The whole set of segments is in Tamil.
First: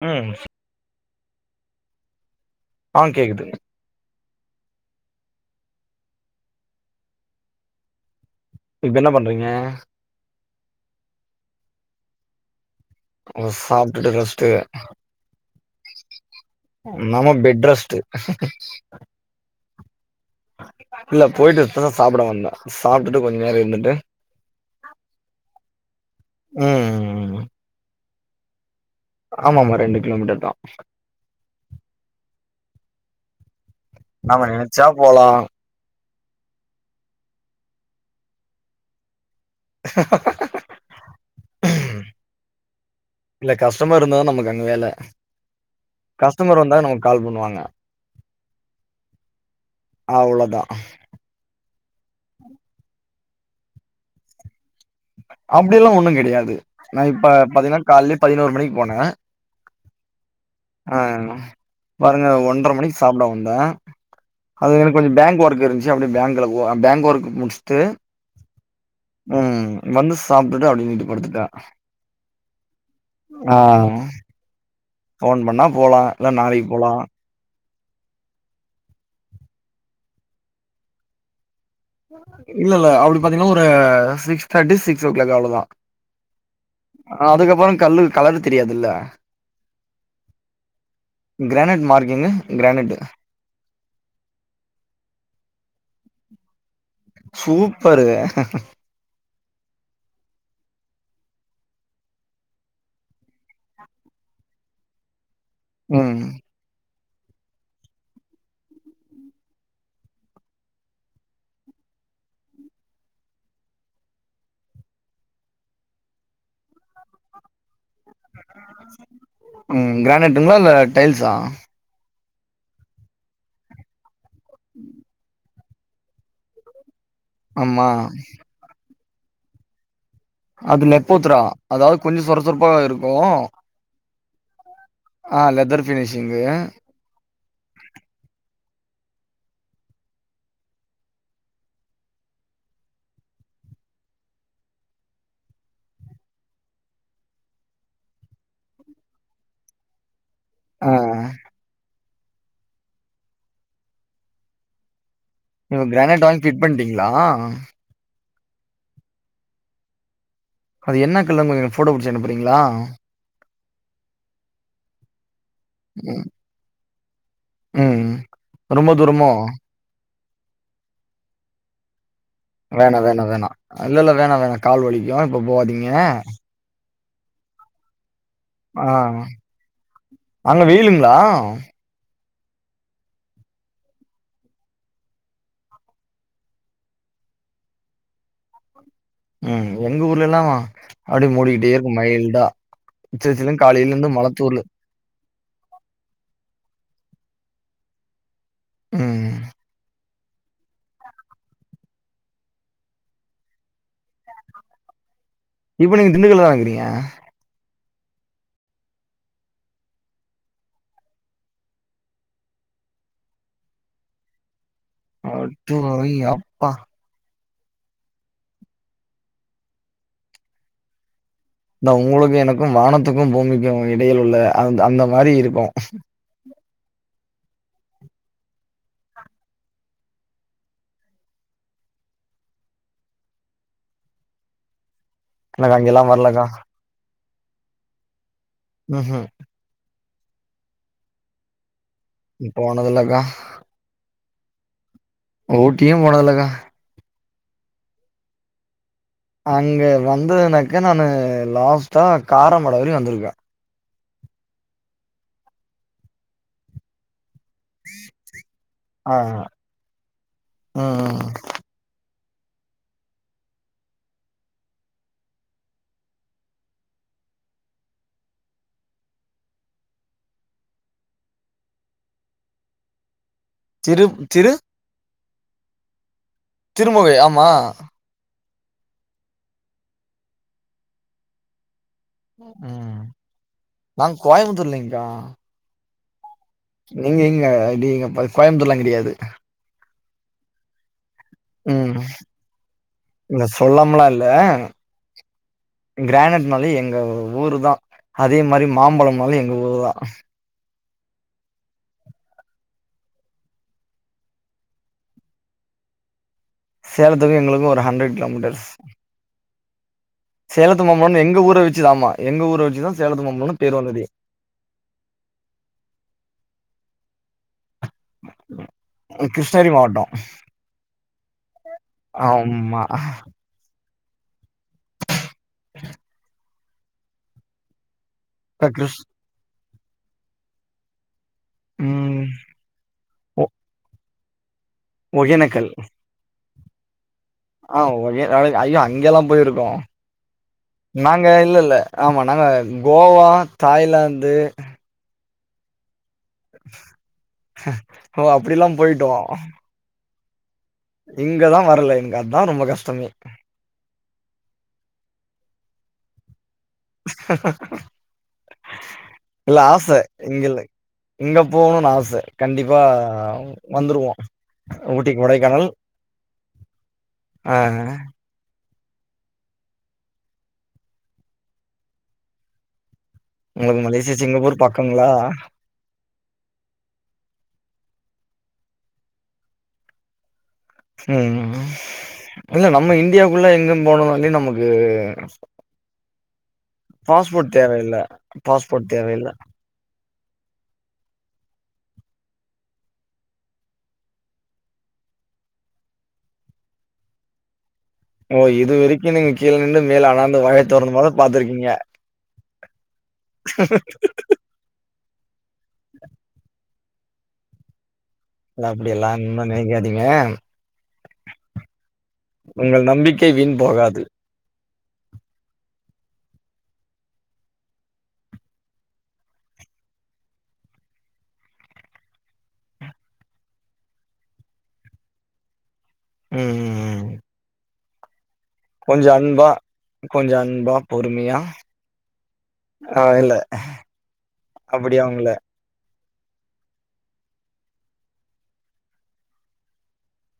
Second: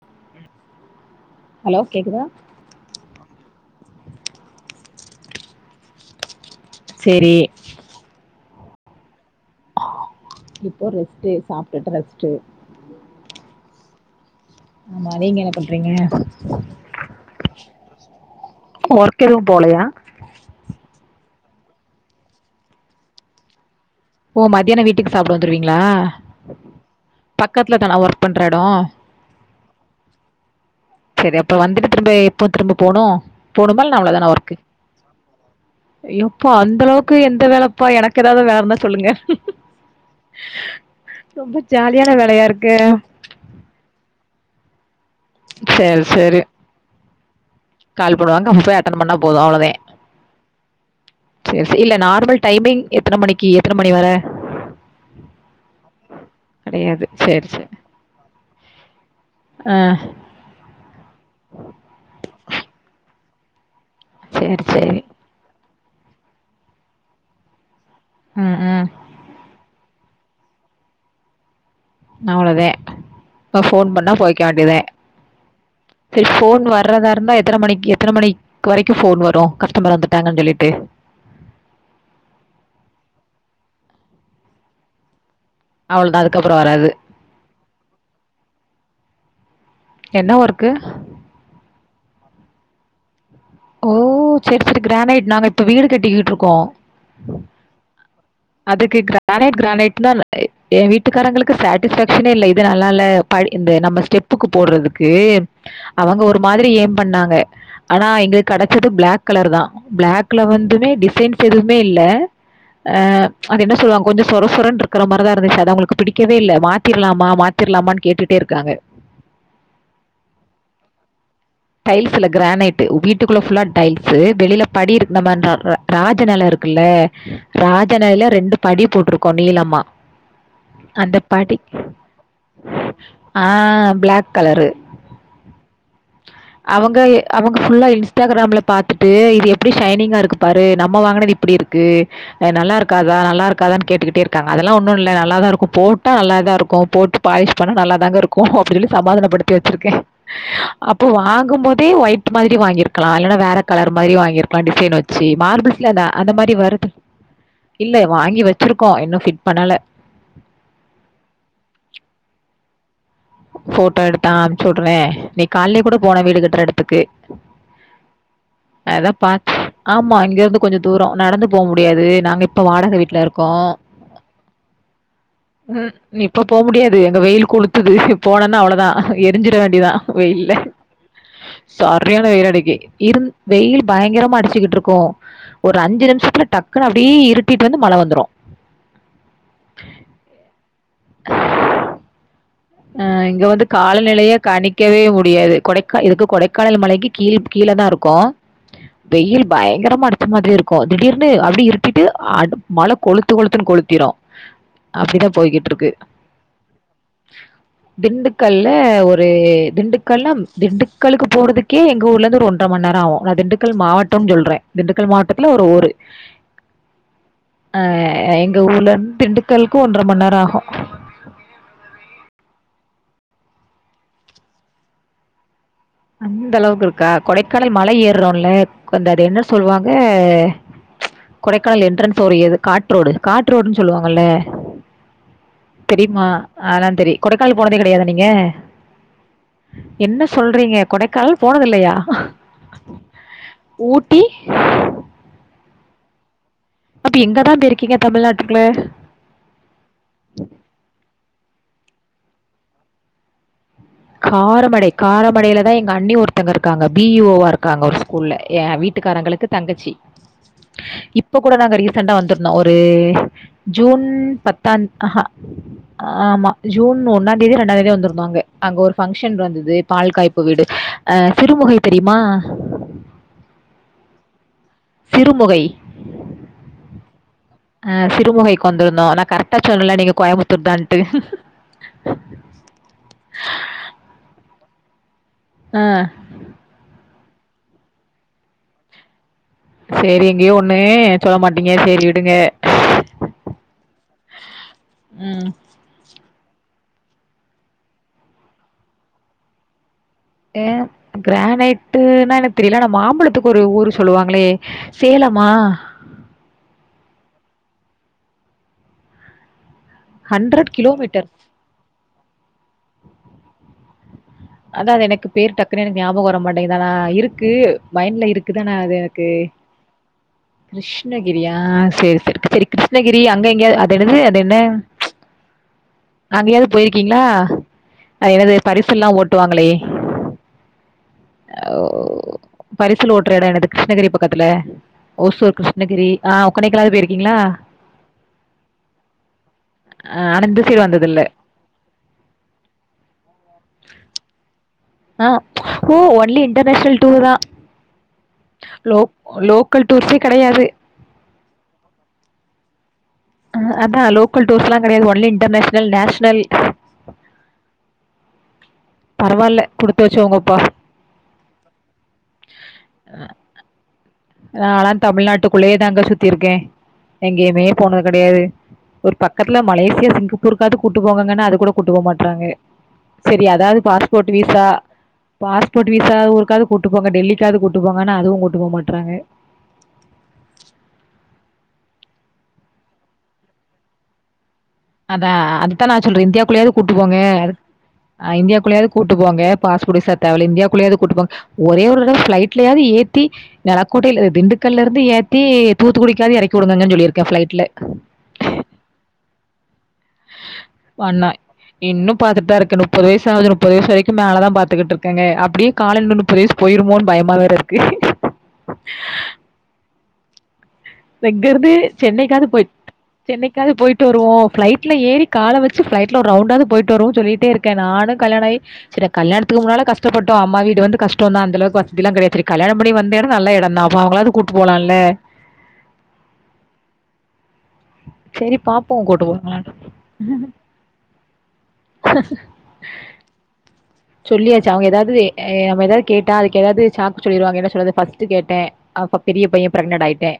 ம் ஹலோ கேக்குதா ஆ கேக்குதுங்க சேரி இப்ப என்னா பண்றீங்க இப்போ ரெஸ்ட்டு சாப்ட்டுட்டு ரெஸ்ட்டு ஒ சாப்ட்டுட்டு ரெஸ்ட்டு ஆமா நீங்க என்னா பண்றீங்க நம்ம பெட் ரெஸ்ட்டு ஒர்க் எதுவு போலயா இல்ல போய்ட்டு இப்பதா சாப்புட வந்தே சாப்ட்டுட்டு கொஞ்ச நேரோ இருந்துட்டு ஓ மதியான வீட்டுக்கு சாப்புட வந்துருவீங்ளா ம் பக்கத்துல தானா ஒர்க் பண்ற எடோ ஆமாமா ரெண்டு கிலோமீட்டர் தா செரி அப்ப வந்துட்டு திரும்ப எப்போ திரும்ப போணு போணுமா இல்னா அவ்ளதானா நாம ஒர்க்கு நெனச்சா போலா ஐயோ அப்பா அந்தளவுக்கு எந்த வேலப்பா எனக்கு ஏதாவது வேல இருந்தா சொல்லுங்க ரொம்ப ஜாலியான வேலயா இருக்கே இல்ல கஸ்டமர் இருந்தாதா நமக்கு அங்க வேல சேரி சேரி கஸ்டமர் வந்தா நமக்கு கால் பண்ணுவாங்க கால் பண்ணுவாங்க அப்பபோய் அட்டன் பண்ணா போது அவ்ளதே அவ்ளோதா சேரி சேரி இல்ல நார்மல் டைமிங் எத்தன மணிக்கி எத்தன மணி வர அப்டியல்லா ஒன்னு கெடையாது நா இப்ப பாத்தீங்கன்னா கால்லேயே பதினோரு மணிக் போனே அ அ பாருங்க ஒன்ற மணிக் சாப்ட வந்தே சேரி அது எனக்கு சேரி கொஞ்ச பேங்க் ஒர்க் இருந்ச்சு அப்டியே பேங்க்ல போ பேங்க் ஒர்க் முடுஸ்ட்டு ம் ம் ம் வந்து சாப்டுட்டு அப்டியே வீட்டு படுத்துட்டே அவ்ளோதே இப்ப ஃபோன் ஆ பண்ணா போய்க்க வேண்டிதே ஃபோன் பண்ணா போலா சரி இல்ல ஃபோன் நாளைக்கு போலா வர்றதா இருந்தா எத்தன மணிக்கி எத்தன மணி வரைக்கு ஃபோன் வரு கஸ்டமர் வந்துட்டாங்கன் சொல்லிட்டு இல்ல இல்ல அப்டி பாத்தீங்ன்னா ஒரு six thirty six o'clock அவ்ளதா அவ்ளதா அதுக்கப்பறோ வராது அதுக்கப்பறோ கல்லு கலரு தெரியாதுல்ல என்ன ஒர்க்கு கிரானட் மார்கிங்கு கிரானட்டு் ஓ சரி சரி கிரானைட் நாங்க இப்ப வீடு கட்டிக்கிட்ருக்கோ சூப்பரு அதுக்கு கிரானைட் கிரானைட்னா ஏ வீட்டுக்காரங்களுக்கு சாட்டிஸ்ஃபேக்க்ஷனே இல்ல இது நல்லா இல்ல படி இந்த நம்ம ஸ்டெப்புக்கு போட்றதுக்கு ம் அவங்க ஒரு மாரி ஏம் பண்ணாங்க ஆனா எங்க கெடச்சது பிளாக் கலர் தா பிளாக்ல வந்துனே டிசைன்ஸ் எதுமே இல்ல அ அது என்ன சொல்லுவாங்க கொஞ்சோ சொரசொரன்னு இருக்க மாரிதா இருந்துச்சு அது அவங்களுக்கு பிடிக்கவே இல்ல மாத்திர்லாமா மாத் த்திர்லாமான்னு கேட்டுட்டே இருக்காங்க ம் கிரானைட்டுங்களா இல்ல டைல்ஸா டைல்ஸ் இல்ல கிரானைட்டு வீட் வீட்டுகுள்ள ஃபுல்லா டைல்ஸு வெளில படி இரு நம்ம இந்த ரா ராஜ நெல இருக்குல ஆமா ராஜ நெலேல ரெண்டு படி போட்ருக்கோ நீளம்மா அது அந்த லெப்போத்ரா படி அதாவது கொஞ்சோ சொர சொரப்பா இருக்கு ஆ பிளாக் கலரு அ லெதர் ஃபினிஷிங்கு அவங்க அவங்க ஃபுல்லா இன்ஸ்டாகிராம்ல பாத்துட்டு இது எப்டி ஷைனிங்கா இருக்கு பாரு நம்ம வாங்குனது இப்டி இருக்கு நல்ல இருக்காதா நல்லா இருக்காதான்னு கேட்டுகிட்டே இருக்காங்க அதல்லா ஒன்னு இல்ல நல்லாதா இருக்கு போட்டா நல்லாதா இருக்கு போட்டு பாலிஷ் பண்ணா நல்லாதாங்க இருக்கு அப்டினு சொல்லி சமாதானப்படுத்தி வச்சுருக்கே ஆ அப்போ வாங்கும் போதே ஒயிட் மாரி வாங்கிருக்கலா இல்லனா வேற கலர் மாரி வாங்கிருக்கலா டிசைன் வச்சு சே நீங்க மார்பல்ஸ்ல அந்த கிரானைட் அந்த வாங்கி மாரி ஃபிட் வருது பண்ட்டீங்களா இல்லே வாங்கி வச்சிருக்கோ இன்னும் ஃபிட் பண்ணல அது என்ன கலர்னு கொஞ்சோ போட்டோ புடிச்சு அனுப்புறீங்களா போட்டோ எடுத்தா அனுப்ச்சு விடுறே இன்னக்கி கால்லே கூட போனே ம் வீடு கட்ற எடத்துக்கு ம் ரொம்ப அதா தூரமோ பாத் ஆமா இங்கிருந்து கொஞ்சோ தூரோ நடந்து போ முடியாது நாங்க இப்ப வாடக வேணா வீட்ல வேணா வேணா இருக்கோம். இல்ல இல்ல வேணா வேணா கால் வலிக்கு இப்ப போவாதீங்க ம். போ முடியாது எங்க வெயில் கொளுத்துது போனோம்னா அவ்ளோதா ஆ எரிஞ்சிர வேண்டிதான் வெயில்ல அங்க வெயிலுங்களா? சரியான வெயில் அடிக்கி இருந் வெயில் பயங்கரமா அடிச்சிக்கிட்டு இருக்கும் ஒரு அஞ்சி நிமிஷத்துல டக்குன்னு இருட்டிட்டு வந்து மழ வந்துரும் ம் எங்க ஊர்ல எல்லாம் அப்டி மூடிக்கிட்டே இருக்கும் மைல்டா ஆ சிலு இங்க சிலுன்னு வந்து காலையிலருந்து மழ காலநிலையே தூறலு. கணி க்கவே முடியாது கொடைக்க இதுக்கு கொடைக்கானல் மலைக்கு கீழ் கீழ தா இருக்கோ ம். வெயில் பயங்கரமா அடு ச்ச மாரி இருக்கு திடீர்னு அப்டியே இருட்டிட்டு அட் மழ கொளுத்து கொளுத்துன்னு கொளுத்திரு அப்டிதா போய்கிட் இப்ப நீங்க திண்டுக்கல்ல தா இருக்றீங்க திண்டுக்கல்ல ஒரு திண்டுக்கல்ல திண்டுக்கல்லுக்கு போறதுக்கே எங்க ஊர்ல இருந்து ஒரு ஒன் ற மணி நேரோ ஆகு நா திண்டுக்கல் மாவட்டம்னு சொல்றே திண்டுக்கல் மாவட்டத்துல ஒரு ஊரு அடப்பாவி அப்பா! ஆ எங்க ஊர்ல இருந்து திண்டுக்கல்க்கு ஒன்ற மண் நேரோ ஆகு இந்த உங்களுக்கு எனக்கும் வானத்துக்கும் பூமிக்கும் இடையில் உள்ள அந்த அந்த மாரி இருக்கு அந்த அளவுக்கு இருக்கா கொடைக்கானல் மழை ஏறோல கொந் அது என்ன சொல்லுவாங்க கொடைக்கானல் என்ட்ரன்ஸ் ஒரு இது காட் ரோடு காட் ரோடுன்னு சொல்லுவாங்கல்ல எனக்கு அங்கெல்லாம் தெரியுமா வரலக்கா. அதல்லாம் தெரி கொடைக்கால போனதே கெடையாதா நீங்க ம் ம் என்ன சொல்றீங்க கொடைக்கானல் போனது இல்லையா ம் போனது இல்லக்கா ஊட்டி ஊட்டியும் போனது இல்லக்கா அப்ப எங்கதான் பெய்ருக்கீங்க தமிழ்நாட்டுக்குள்ள அங்க வந்ததுனாக்க நானு லாஸ்ட்டா காரமட வரைக்கு வந்திருக்கே காரமடை காரமடையிலதா எங்க அண்ணி ஒருத்தங்க இருக்காங்க வி ஓ வா இரு க்காங்க ஒரு ஸ்கூல்ல என் ஆ. வீட்டுக்காரங்களுக்கு தங்கச்சி ம். இப்ப கூட நாங்க ரீ சண்ட வந்துருந்தோம் ஒரு ஜூன் பத்தாந் ஆஹா ஆமா ஜூன் ஒன்னா தேதியோ இரண்டா தேதியோ வந்திருந்தோம் அங்க அங்க ஒரு ஃபங்க்ஷன் வந்தது பால்காய்ப்பூ வீடு ஆ சிறுமுகை தெரியுமா திரு திரு சிறுமுகை திருமுகை ஆமா ஆ சிறுமுகைக்கு வந்திருந்தோம் நா கரெக்டா சொல்லல நீங்க கோயமுத்தூர் தான்ட்டு ம் நாங்க கோயம்புத்தூர் இல்லைங்க்கா ஆ நீங்க இங்க நீங்க ப [unintelligible] கோயம்பத்தூர்லாம் கிடையாது சேரி எங்கயோ ஒண்ணு சொல்ல மாட்டீங்க ம் சேரி விடுங்க இல்ல சொல்லாமல இல்ல ம் கிரானைட்னாலே எங்க ஊரு தா அதே மாரி மாம்பழனாலு எங்க ஊரு தா ஏ கிரானைட்டுன்னா எனக்கு தெரியல ஆனா மாம்பழத்துக்கு ஒரு ஊரு சொல்லுவாங்களே சேலமா சேலத்துக்கு எங்களுக்கு ஒரு ஹண்ரட் கிலோமீட்டர்ஸ் ஹண்ட்ரட் சேலத்து மாம்பழனு கிலோமீட்டர் எங்க ஊர வச்சிதாம்மா எங்க ஊர வச்சிதா சேலத்து மாம்பழனு பேர் வந்ததே அதா அது எனக்கு பேர் டக்குன்னு எனக்கு ஞாபக வர மாட்டேங்குது ஆனா இருக்கு மைண்ட்ல இருக்குது ஆனா அது எனக்கு கிருஷ்ணகிரி மாவட்டோ கிருஷ்ணகிரியா சேரி சேரி சரி ஆமா கிருஷ்ணகிரி அங்க எங்கயா என்னது அது என்ன அங்கயாது போயிருக்கீங்ளா என்னது க கிருஷ் பரிசெல்லா ஓட்டுவாங்களே ம் பரிசில் ஓட்ற ஒ எட என்னது கிருஷ்ணகிரி பக்கத்துல ஓசூர் ஒகேனக்கல் கிருஷ்ணகிரி ரி ஆ கொடைக்கானல் போயிருக்கீங்ளா ஆ ஒகே அ ஐயோ அங்கல்லா போயிருக்கோ ஆ ஆனா இந்த சைடு வந்தது இல்ல நாங்க இல்லல்ல ஆமா நாங்க கோவா தாய்லாந்து ஆ ஓ ஒன்லி இண்டர்நேஷ்னல் டூர் தா ஓ அப்டிலா லோ லோ போயிட்டோ லோக்கல் ப்ளேஸே கெடையாது இங்கதா வர்ல இங்கதா ரொம்ப கஷ்டமே அதா லோக்கல் டூர்ஸ்ல்லா கெடையாது ஒன்லி இன்டர்நேஷ்னல் நேஷ்னல் இல்ல பரவால்ல ஆச குடுத்து வச்சவங்கப்பா இங்கல்ல இங்க போகணுனு ஆச கண்டிப்பா வந்துருவோ நாலா ஊட்டி கொடைக்கானல் தமிழ்நாட்டுக்குள்ளேயே தாங்க சுத்திருக்கே ஆ எங்கேயுமே போனது கெடையாது ஒரு பக்கத்துல மலேசியா சிங்கப்பூருக்காது கூட்டு போங்ககன்னா அது கூட கூட்டு போமாட்றாங்க சரி அதாது உங்களுக்கு மலேசியா பாஸ்போட் சிங்கப்பூர் வீசா பக்கங்களா பாஸ் போட் வீசா ஊருக்காது கூட்டு போங்க டெல்லிக்காது கூட்டு போங்கன்னா அதுவு கூட்டு போ மாட்றாங்க ம் இல்ல நம்ம இந்தியாக்குள்ள எங்க போனொனாலே நமக் அதா அதுத்தா நா சொல்றே இந்தியாக்குள்ளயாது கூட்டு போங்க பாஸ்போர்ட் தேவையில்ல இந்தியாக்குள்ளயாது பாஸ்போர்ட் கூட்டு தேவையில்ல போங்க பாஸ்போட் விசா தேவல்ல இந்தியாக்குள்ளேயாது கூட்டுப்போங்க ஒரே ஒரு தட ப்ளைட்லயாது ஏத்தி நெலக்கோட்டல திண்டுக்கல்ல இருந்து ஏத்தி தூத்துக்குடிக்காது எறக்கி வுடுங்ககன் சொல்லிருக்கே ப்ளைட்ல ஓ இதுவரைக்கு நீங்க கீழ நின்னு மேல அனாந்து வாய தொறந்து மொத வண்ணா பாத்துருக்கீங்க இன்னு பாத்துட்தா இருக்கு நுப்பது வயசு ஆவுது நுப்பது வயசு வரைக்கும் மேலதா பாத்துகிட்டு இருக் இருக்கங்க அப்டியே கால நுப்பது வயசு போயிருமோன் பயமா வேற இருக்கு அப்டியெல்லா ஒன்னு நெனக்காதீங்க இங்கறந்து சென்னைக்காது போய்ட்டு உங்கள் நம்பிக்கை வீண் சென்னைக்காது போகாது போயிட்டு வருவோ ப்ளைட்ல ஏறி கால வச்சு ஃப்ளைட்ல ஒரு ரவுண்டாது போய்ட்டு வருவோனு சொல்லிட்டே இருக்கே நானு கல்யாணாயி சரி கல்யாணத்துக்கு முன்னால கஷ்டப்பட்டோ அம்மா வீடு வந்து கஷ்டோதா அந்தளவுக்கு வசதிலா கெடையா சரி கல்யாணம் பண்ணி வந்த எடொ நல்ல எடொந்தா அப்போ அவங்களாது கூட்டு போலால ம் ம் ம் சேரி கொஞ்ச அன்பா கொஞ்ச அன்பா பொருமியா ஆமா இல்ல சொல்லியாச்சு அவங்க அப்டி எதாது அவங்கள நம்ம எதாவது கேட்டா அதுக்கு ஏதாவது சாக்கு சொல்லிடுங்கன்னு செல்ல ஃபர்ஸ்ட்டு கேட்டே அப்ப பெரிய பைய பிரகனன்ட் ஆயிட்டே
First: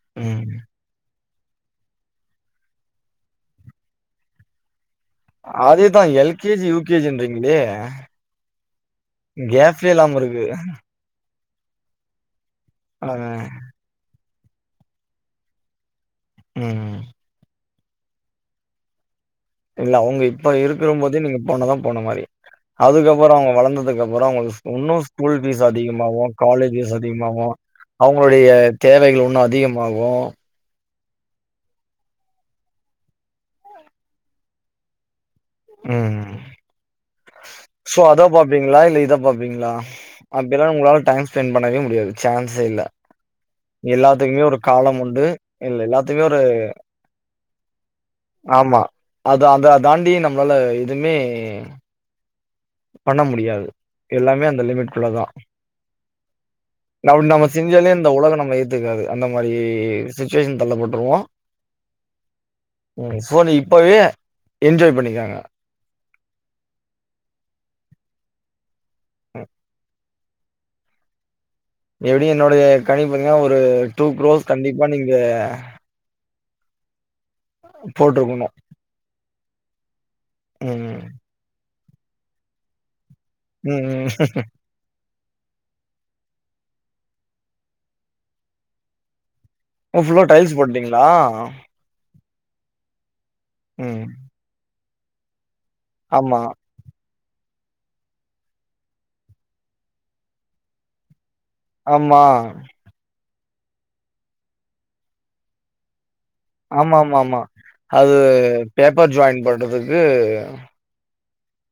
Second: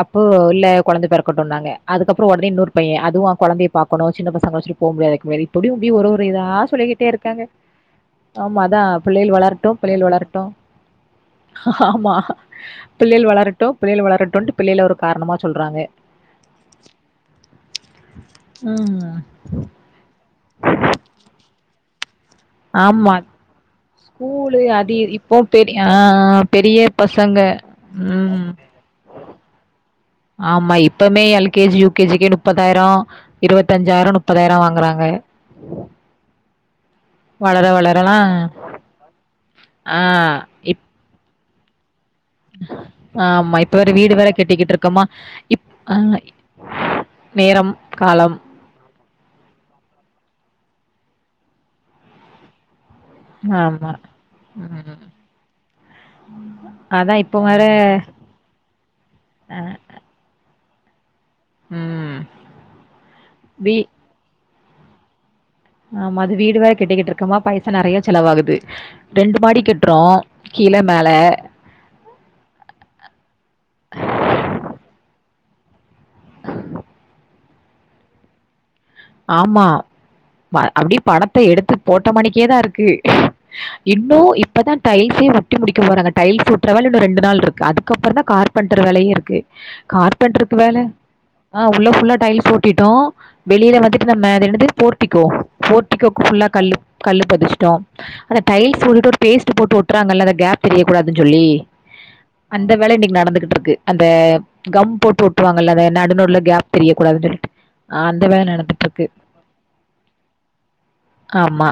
அப்போ ம் இல்ல கொழந்தை பெறக்கட்டும்ன்னாங்க அதுக்கப்பற ஒடனே இன்னோறு பைய அதுவு கொழந்தைய பாக்கனு சின்ன பசங்க வச்சுட்டு போக முடியாது வேற இப்படியும்படி ஒரு ஒரு இதா சொல்லிக்கிட்டே இருக்காங்க ஆ ஆமா அதா பிள்ளைள் வளரட்டு பிள்ளைள் வளரட்டு இருக்கு ஆமா ஆ பிள்ளைல் வளரட்டு பிள்ளைல் வளரட்டுன்ட்டு பிள்ளைல ஒரு காரணமா சொல்றாங்க ம் ம் ஆ இல்ல அவங்க இப்ப இருக்கும்ற போதே நீங்க போனதா போன மாரி ஆமா அதுக்கப்பற அவங்க வளந்ததுக்கப் அவங்க ஸ்கூலு இன்னு அது ஸ்கூல் இப்போ பீஸ் பெரிய ஆ அதிகமாகு காலேஜ் பெரிய பீஸ் பசங்க அதிகமாகு ம் அவங்களுடைய தேவைகள் இன்னு அதிகமாகு ஆமா இப்பமே L K G U K ஜிக்கே முப்பதாயிர இருவத்தஞ்சாயிர முப்பதாயிர வாங்குறாங்க ம் வளர சோ வளரலா அத பாப்பீங்களா இல்ல இத பாப்பீங்களா ஆ அப்டில்லா இப் உங்களால டைம் ஸ்பெண் பண்ணவே முடியாது சான்ஸ்சே இல்ல ஆமா இப்ப வேற வீடு வேற எல்லாத்துக்குமே ஒரு கட்டிக்கிட்டு காலம் இருக்கோமா உண்டு இப் இல்ல ஆ எல்லாத்துமே ஒரு நேரம் காலம் ஆமா அது அதா அதாண்டி நம்மளால எதுமே பண்ண முடியாது எல்லாமே அந்த லிமிட்குள்ள தா ம் அப்டி நம்ம செஞ்சாலே இந்த உலகம் நம்ம ஏத்துக்காது அந்த மாரி சுச்சுவேஷன் தள்ளப்பட்டுருவோ ம் ம் சோ நீ வீ இப்பவே என்ஜாய் பண்ணிக்கங்க ஆமா அது வீடு வேற கெட்டிக்கிட்டு இருக்கோமா பைசா நொறைய செலவாகுது ரெண்டு மாடி கட்றோ கீழ மேல எப்படி என்னோடைய கணிப்பங்க ஒரு டூ க்ரோஸ் கண்டிப்பா நீங்க போட்றுக்கணு ஆமா ம் அப்டியே பணத்தை எடுத்து போட்ட மாணிக்கே தா இருக்கு ம் ம் இப்போ இப்பதா டைல்சே ஒட்டி முடிக்க போராங்க டைல் ஒட்ற வேலை இன்னோ ரெண்டு நாள் இருக்கு அதுக்கப்பறந்தா கார்பன்டர் வேலையே இருக்கு ஓ ஃபுல்லா டைல்ஸ் கார்பென்ட்ருக்கு வேல போட்டீங்களா ஆ உள்ள புல்லா டைல்ஸ் ஒட் ட்டோம் வெளியில வந்துட்டு ம் நம்ம அது என்னது போர்டிக்கோ போர்டிக்கோக்கு ஆமா புல்லா கல்லு கல்லு பதிச்சிட்டோம் அந்த டைல்ஸ் போட்டுட்டு ஒரு பேஸ்ட் போட்டு ஒட்டுறாங்கல்ல அந்த கேப் தெரியக்க கூடாதுன்னு சொல்லி ஆமா அந்த வேல இன்னைக்கு நடந்துகிட்ருக்கு அந்த கம் போட்டு ஒட்டுவாங்கல்ல அத‌ என்ன நடுநடுல கேப் தெரியக் கூடாதுன்னு சொல்லிட்டு ஆ அந்த வேல நடந்த இப்ப ஜாயின் பண்றதுக்கு ஆமா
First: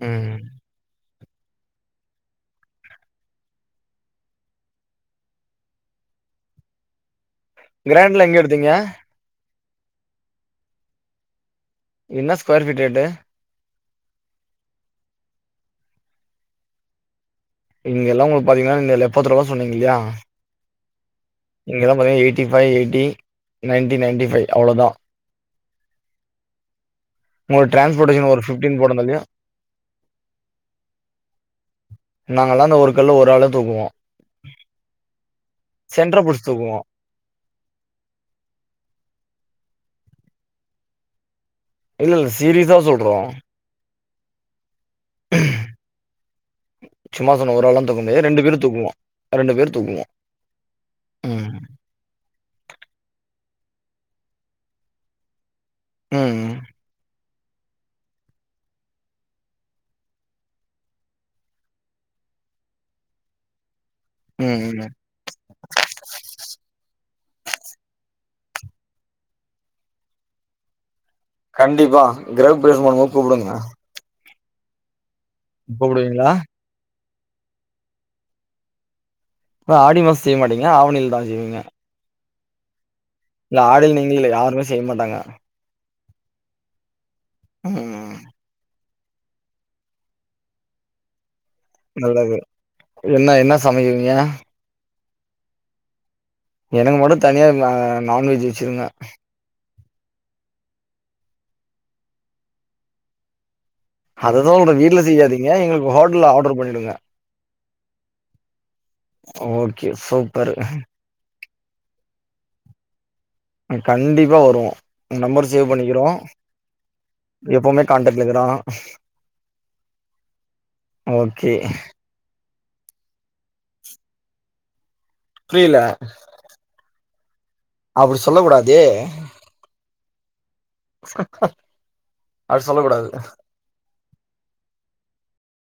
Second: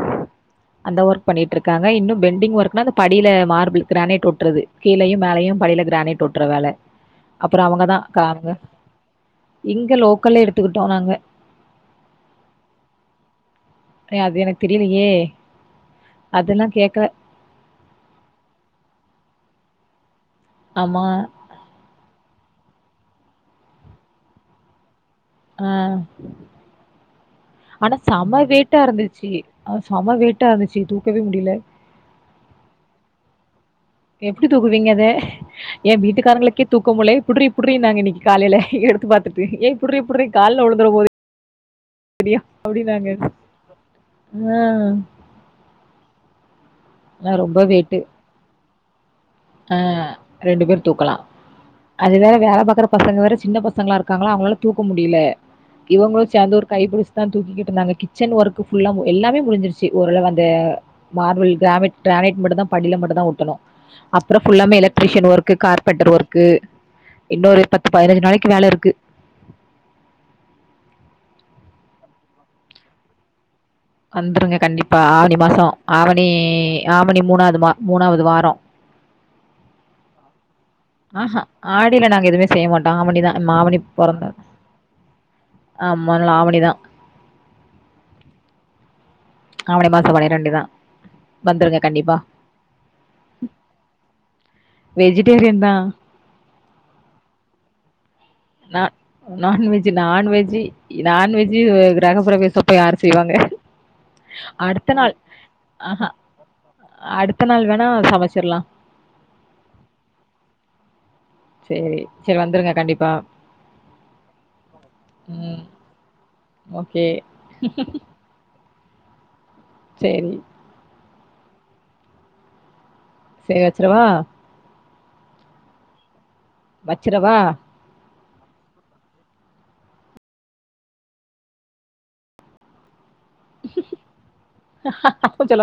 ம் அந்த ஒர்க் பண்ணிட்ருக்காங்க இன்னு பெண்டிங் ஒர்க்னா அந்த படியில மார்பிள் கிரானைட் ஒட்றது கீழையு மேலையு படியில கிரானைட் ஒட்ற வேல அப்புறோ அவங்கதா கிராண்ட்ல எங்க அவங்க எடுத்தீங்க இங்க லோக்கல்லே எடுத்துக்கிட்டோ நாங்க என்னா ஸ்கொயர் ஃபீட் ரேட்டு ஏ அது எனக்கு தெரியலையே அதெல்லா கேக்கல இங்க எல்லா உங்களுக்கு பாத்தீங்கன்னாங்க எப்பது ரூபா சொன்னீங்க இல்லயா ஆமா இங்கெல்லா பாருங்க eighty five eighty ninety ninety five அவ்ளோதா ஆ உங்களுக்கு ஆனா டிரான்ஸ்போர்டேஷன் சம ஒரு ஃபிப்டின் வெயிட்டா போட்டதுலயு இருந்துச்சு ஆ சம வெயிட்டா இருந்துச்சு தூக்கவே முடில நாங்கலா அந்த ஒரு கல்ல ஒரு ஆள தூக்குவோ எப்டி தூக்குவீங்க அத ஏ சென்ட்ரா புடிச்சு வீட்டுக்காரங்களுக்கே தூக்குவோ தூக்க முடில ப்டி புடுரி நாங்க இன்னைக்கு காலேல எடுத்து பாத்துட்டு ஏ புடுரி புடுரி கால உழுந்துறபோது இல்ல இல்ல யோ சீரியஸா அப்டினாங்க சொல்றோ ஆ சும்மா நான் சொன்னே ரொம்ப ஒரு ஆளா வெயிட்டு. தூக்க முடியது ரெண்டு பேரு தூக்குவோ ரெண்டு பேர் ஆ தூக்குவோ ரெண்டு பேர் தூக்கலா ம் அது வேற வேல பாக்குற பசங்க வேற சின்ன பசங்கல்லா இருக்காங்கல அவங்களால தூக்க முடியல இவுங்களு ம் சேந்து ஒரு கைபுடுச் தா தூக்கிகிட்டு இருந்தாங்க கிச்சன் ஒர்க் ஃபுல்லா எல்லாமே முடிஞ்சிருச்சு ஓரளவு அந்த மார்பில் கிராமைட் கிரானைட் மட்டுந்தா படியில மட்டுமந்தா ஒட்டணு அப்பற ம் ஃபுல்லாமே ம் எலக்ட்ரிஷியன் ஒர்க்கு கார்பன்டர் ஒர்க்கு இன்னொரு பத்து பதினஞ்சு நாளைக்கு வேல இருக்கு கண்டிப்பா கிரகபிரேஷம் பண்ணும்போது கூப்டுங்க வந்துருங்க கண்டிப்பா ஆவணி மாசோ ஆவணி கூப்டுவீங்களா ஆவணி மூணாவது மா மூணாவது வாரோ ஆடி மாஸ் செய்ய மாட்டிங்கல அவணில் ஆஹா ஆடில நாங்க எதுமே செய்ய மாட்டோம் ஆவணிதா இல்ல ஆடில நீங்கள் இல்ல யாருமே செய்ய மாட்டாங்க ஆமா லாவணிதா ம் ஆவனி மாச பண்ணிர வேண்டி தா வந்துருங்க கண்டிப்பா. நல்லது என்ன என்ன சமையல் [unintelligible] வெஜிடேரியன் தா எனக்கு மட்டு தனியா நா நான்வெஜ் நா வச்சிருங்க நான்வெஜ்‌ நான்வெஜ் நான்வெஜ் கிரகப்பிரவேசப்ப யார் செய்வாங்க அததா ஒல்ற அடுத்த வீட்ல நாள் செய்யாதீங்க எங்களுக்கு ஆஹா ஹோட்டல்ல ஆர்டர் பண்ணிடுங்க அடுத்த நாள் வேணா சமைச்சிரலாம். ஓகே சூப்பரு சேரி சேரி வந்துருங்க கண்டிப்பா கண்டிப்பா வருவோ நம்பர் ம். சேவ் பண்ணிக்கிறோ ஓகே. எப்போமே கான்டக்ட் [unintelligible] சேரி ஓகே சே வச்சுறவா புரியல வச்சுரவா அப்டி சொல்ல கூடாதே [unintelligible] அது சொல்ல கூடாது சொல்ல